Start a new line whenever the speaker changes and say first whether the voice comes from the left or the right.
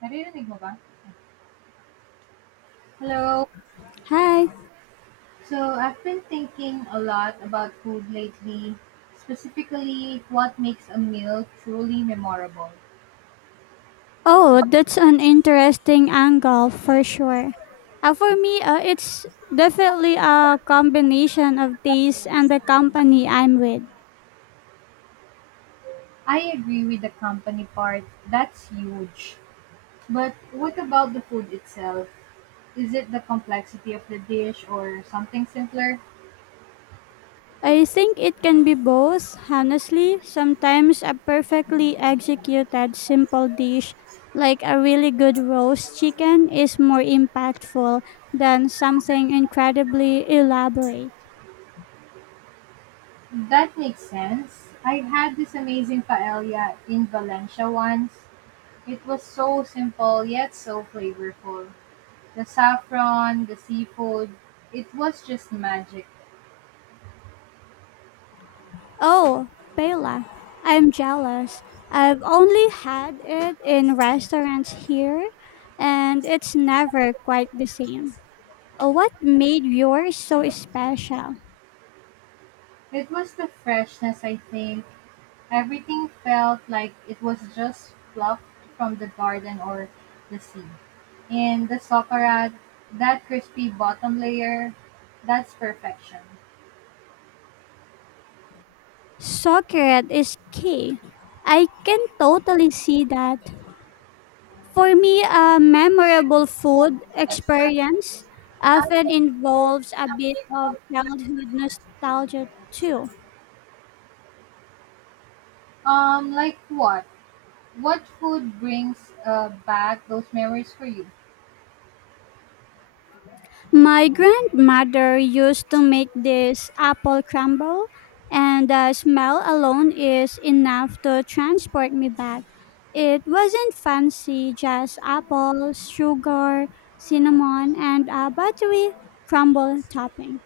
right: Naririnig mo ba? Hello.
left: Hi.
right: So, I've been thinking a lot about food lately, specifically what makes a meal truly memorable.
left: Oh, that's an interesting angle for sure. For me, it's definitely a combination of taste and the company I'm with.
right: I agree with the company part, that's huge. But what about the food itself? Is it the complexity of the dish or something simpler?
left: I think it can be both, honestly. Sometimes a perfectly executed simple dish like a really good roast chicken is more impactful than something incredibly elaborate.
right: That makes sense. I had this amazing paella in Valencia once. It was so simple yet so flavorful. The saffron, the seafood, it was just magic.
left: Oh, Bela, I'm jealous. I've only had it in restaurants here, and it's never quite the same. What made yours so special?
right: It was the freshness, I think. Everything felt like it was just plucked from the garden or the sea. And the socarrat, that crispy bottom layer, that's perfection.
left: Socret is key. I can totally see that. For me, a memorable food experience often involves a bit of childhood nostalgia too.
right: Like what? What food brings back those memories for you?
left: My grandmother used to make this apple crumble, and the smell alone is enough to transport me back. It wasn't fancy, just apples, sugar, cinnamon, and a buttery crumble topping.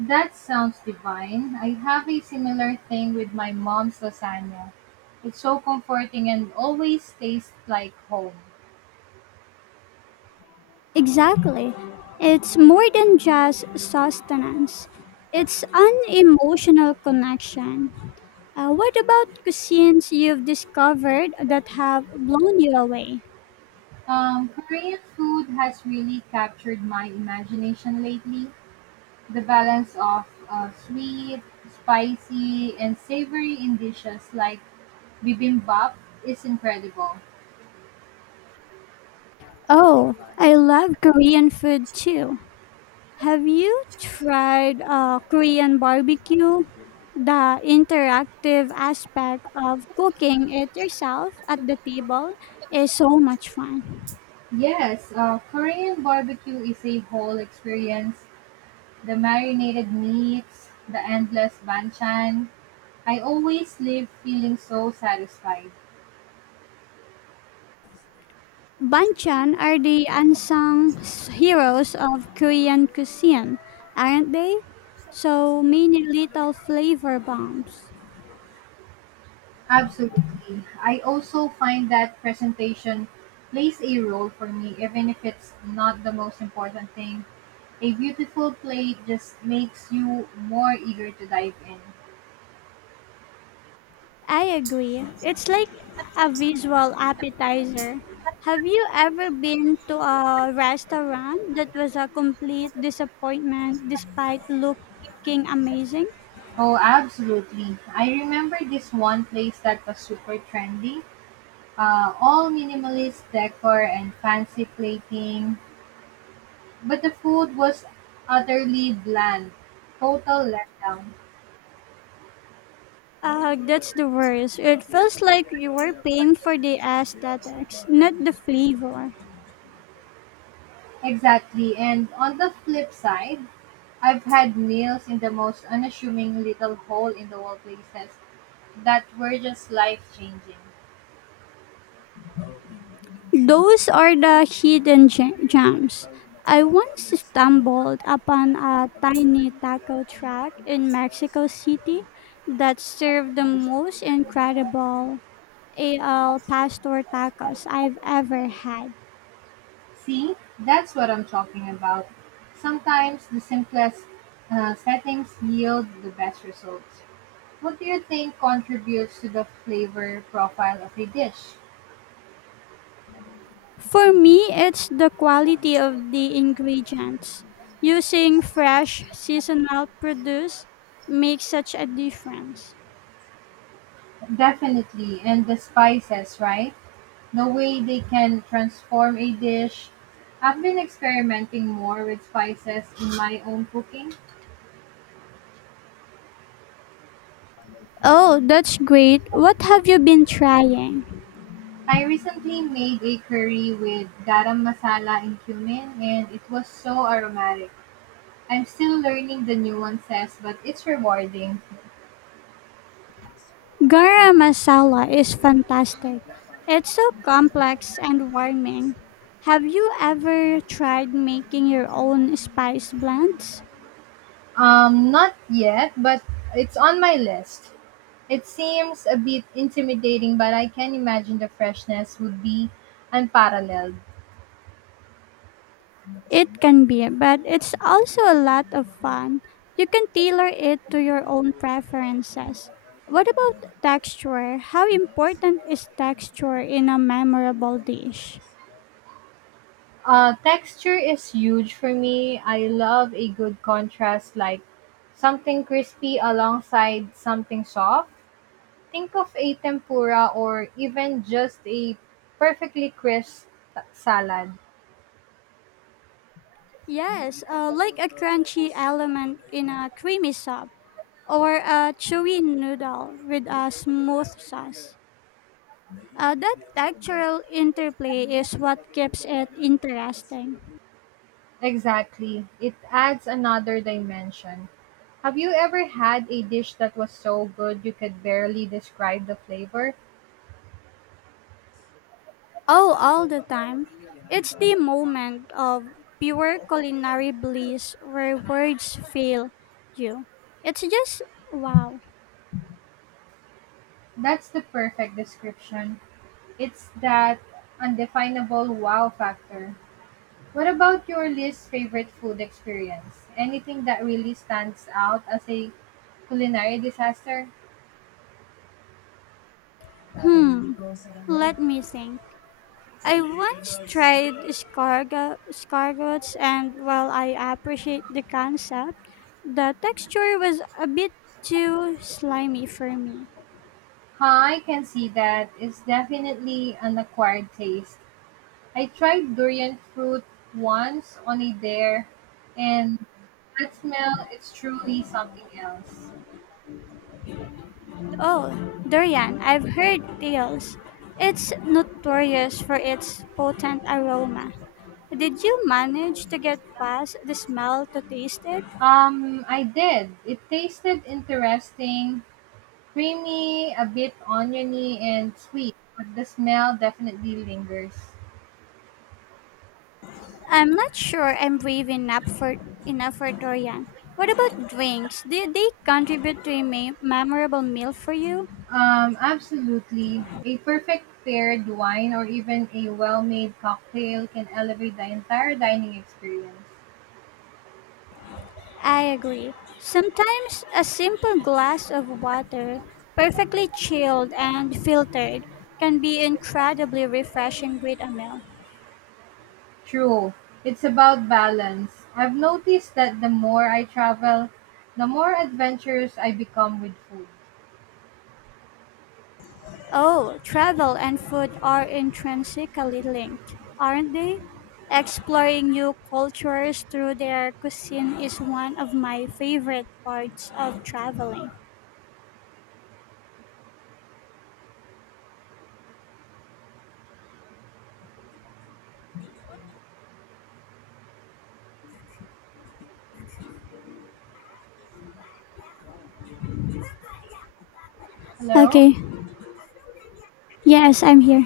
right: That sounds divine. I have a similar thing with my mom's lasagna. It's so comforting and always tastes like home.
left: Exactly. It's more than just sustenance, it's an emotional connection. What about cuisines you've discovered that have blown you away?
right: Korean food has really captured my imagination lately. The balance of sweet, spicy, and savory in dishes like bibimbap is incredible.
left: Oh, I love Korean food too. Have you tried Korean barbecue? The interactive aspect of cooking it yourself at the table is so much fun.
right: Yes, Korean barbecue is a whole experience. The marinated meats, the endless banchan, I always leave feeling so satisfied.
left: Banchan are the heroes of Korean cuisine, aren't they? So many little flavor bombs.
right: Absolutely. I also find that presentation plays a role for me, even if it's not the most important thing. A beautiful play just makes you more eager to dive in.
left: I agree. It's like a visual appetizer. Have you ever been to a restaurant that was a complete disappointment despite looking amazing?
right: Oh, absolutely. I remember this one place that was super trendy. All minimalist decor and fancy plating, but the food was utterly bland. Total letdown.
left: That's the worst. It feels like you were paying for the aesthetics, not the flavor.
right: Exactly. And on the flip side, I've had meals in the most unassuming little hole in the wall places that were just life changing.
left: Those are the hidden gems. I once stumbled upon a tiny taco truck in Mexico City that served the most incredible AL pastor tacos I've ever had.
right: See, that's what I'm talking about. Sometimes the simplest settings yield the best results. What do you think contributes to the flavor profile of a dish?
left: For me, it's the quality of the ingredients. Using fresh seasonal produce makes such a difference.
right: Definitely, and the spices, right? The way they can transform a dish. I've been experimenting more with spices in my own cooking.
left: Oh, that's great. What have you been trying?
right: I recently made a curry with garam masala and cumin, and it was so aromatic. I'm still learning the nuances, but it's rewarding.
left: Garam masala is fantastic. It's so complex and warming. Have you ever tried making your own spice blends?
right: Not yet, but it's on my list. It seems a bit intimidating, but I can imagine the freshness would be unparalleled.
left: It can be, but it's also a lot of fun. You can tailor it to your own preferences. What about texture? How important is texture in a memorable dish?
right: Texture is huge for me. I love a good contrast, like something crispy alongside something soft. Think of a tempura or even just a perfectly crisp salad.
left: Yes, like a crunchy element in a creamy soup, or a chewy noodle with a smooth sauce. That textural interplay is what keeps it interesting.
right: Exactly. It adds another dimension. Have you ever had a dish that was so good you could barely describe the flavor?
left: Oh, all the time. It's the moment of pure culinary bliss where words fail you. It's just wow.
right: That's the perfect description. It's that undefinable wow factor. What about your least favorite food experience? Anything that really stands out as a culinary disaster?
left: Hmm. Let me think. I once tried escargot, escargots, and while I appreciate the concept, the texture was a bit too slimy for me.
right: Huh, I can see that. It's definitely an acquired taste. I tried durian fruit once on a dare, and that smell is truly something else.
left: Oh, durian, I've heard tales. It's notorious for its potent aroma. Did you manage to get past the smell to taste it?
right: I did. It tasted interesting, creamy, a bit oniony, and sweet, but the smell definitely lingers.
left: I'm not sure I'm brave enough for durian. What about drinks? Did they contribute to a memorable meal for you?
right: Absolutely. A perfect paired wine or even a well made cocktail can elevate the entire dining experience.
left: I agree. Sometimes a simple glass of water, perfectly chilled and filtered, can be incredibly refreshing with a meal.
right: True, it's about balance. I've noticed that the more I travel, the more adventurous I become with food.
left: Oh, travel and food are intrinsically linked, aren't they? Exploring new cultures through their cuisine is one of my favorite parts of traveling.
right: Hello?
left: Okay. Yes, I'm here.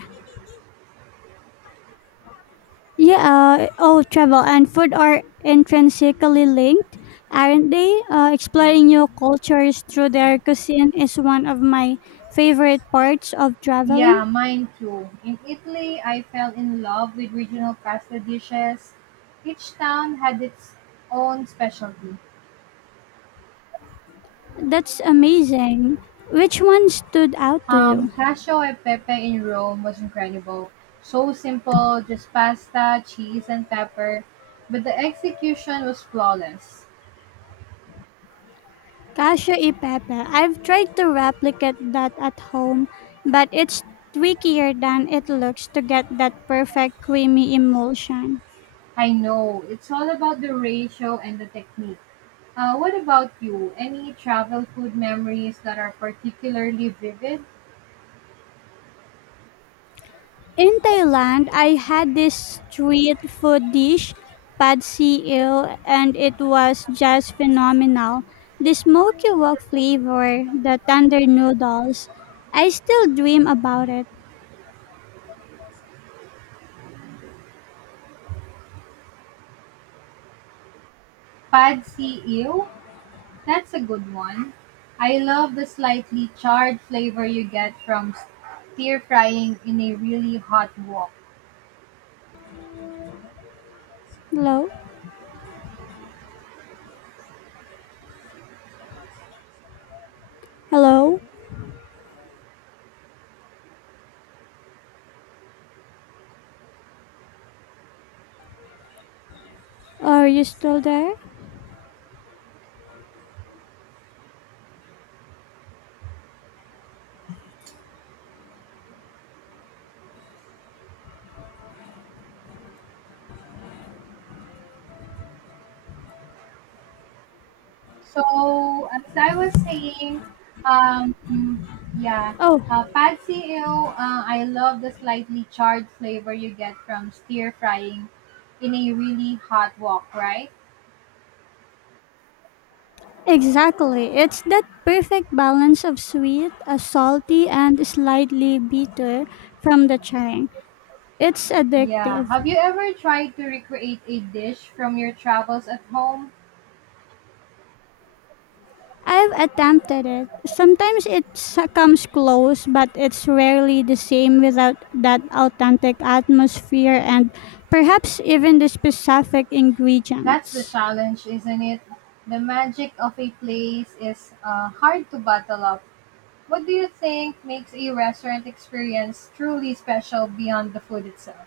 left: Yeah, all travel and food are intrinsically linked, aren't they? Exploring new cultures through their cuisine is one of my favorite parts of traveling.
right: Yeah, mine too. In Italy, I fell in love with regional pasta dishes. Each town had its own specialty.
left: That's amazing. Which one stood out to
right: Um,
left: you?
right: cacio e pepe in Rome was incredible. So simple, just pasta, cheese, and pepper, but the execution was flawless.
left: Casio e Pepe. I've tried to replicate that at home, but it's trickier than it looks to get that perfect creamy emulsion.
right: I know, it's all about the ratio and the technique. What about you? Any travel food memories that are particularly vivid?
left: In Thailand, I had this street food dish, pad see ew, and it was just phenomenal. The smoky wok flavor, the tender noodles. I still dream about it.
right: Pad see ew? That's a good one. I love the slightly charred flavor you get from stir frying in a really hot wok.
left: Hello? Hello? Are you still there?
right: So, as I was saying, um, yeah,
left: Oh,
right: pad see ew, I love the slightly charred flavor you get from stir frying in a really hot wok, right?
left: exactly. It's that perfect balance of sweet, a salty, and slightly bitter from the chang. It's
right: Yeah.
left: addictive.
right: Have you ever tried to recreate a dish from your travels at home?
left: I've attempted it. Sometimes it comes close, but it's rarely the same without that authentic atmosphere and perhaps even the specific
right: That's the
left: ingredients.
right: challenge, isn't it? The magic of a place is hard to bottle up. What do you think makes a restaurant experience truly special beyond the food itself?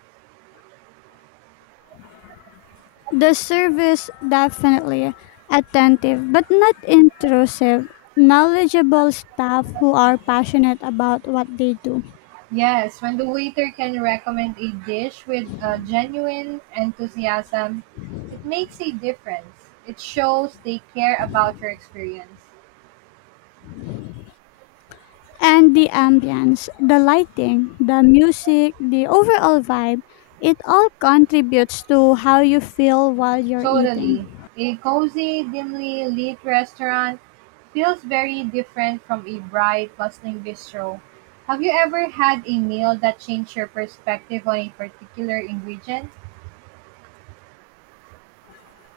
left: The service definitely attentive, but not intrusive, knowledgeable staff who are passionate about what they do.
right: Yes, when the waiter can recommend a dish with genuine enthusiasm, it makes a difference. It shows they care about your experience.
left: And the ambience, the lighting, the music, the overall vibe, it all contributes to how you feel while you're eating.
right: Totally. A cozy, dimly lit restaurant feels very different from a bright, bustling bistro. Have you ever had a meal that changed your perspective on a particular ingredient?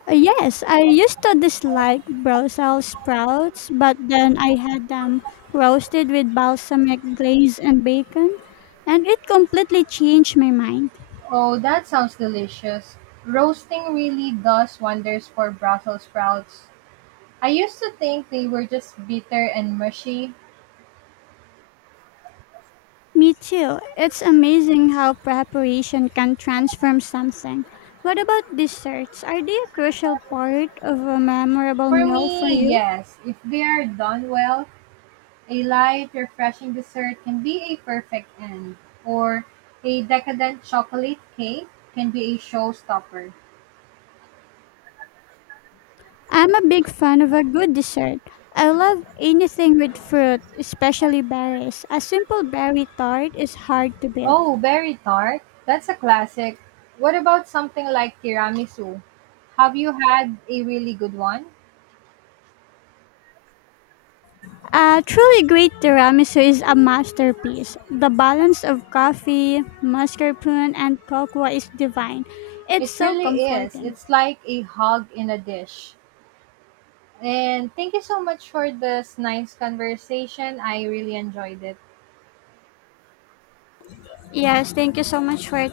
left: Yes, I used to dislike Brussels sprouts, but then I had them roasted with balsamic glaze and bacon, and it completely changed my mind.
right: Oh, that sounds delicious. Roasting really does wonders for Brussels sprouts. I used to think they were just bitter and mushy.
left: Me too. It's amazing how preparation can transform something. What about desserts? Are they a crucial part of a memorable
right: For
left: meal for
right: me,
left: you?
right: yes, if they are done well, a light, refreshing dessert can be a perfect end, or a decadent chocolate cake can be a showstopper.
left: I'm a big fan of a good dessert. I love anything with fruit, especially berries. A simple berry tart is hard to beat.
right: Oh, berry tart? That's a classic. What about something like tiramisu? Have you had a really good one?
left: A truly great tiramisu is a masterpiece. The balance of coffee, mascarpone, and cocoa is divine. It's
right: It
left: so
right: really is.
left: comforting.
right: It's like a hug in a dish. And thank you so much for this nice conversation. I really enjoyed it.
left: Yes, thank you so much for your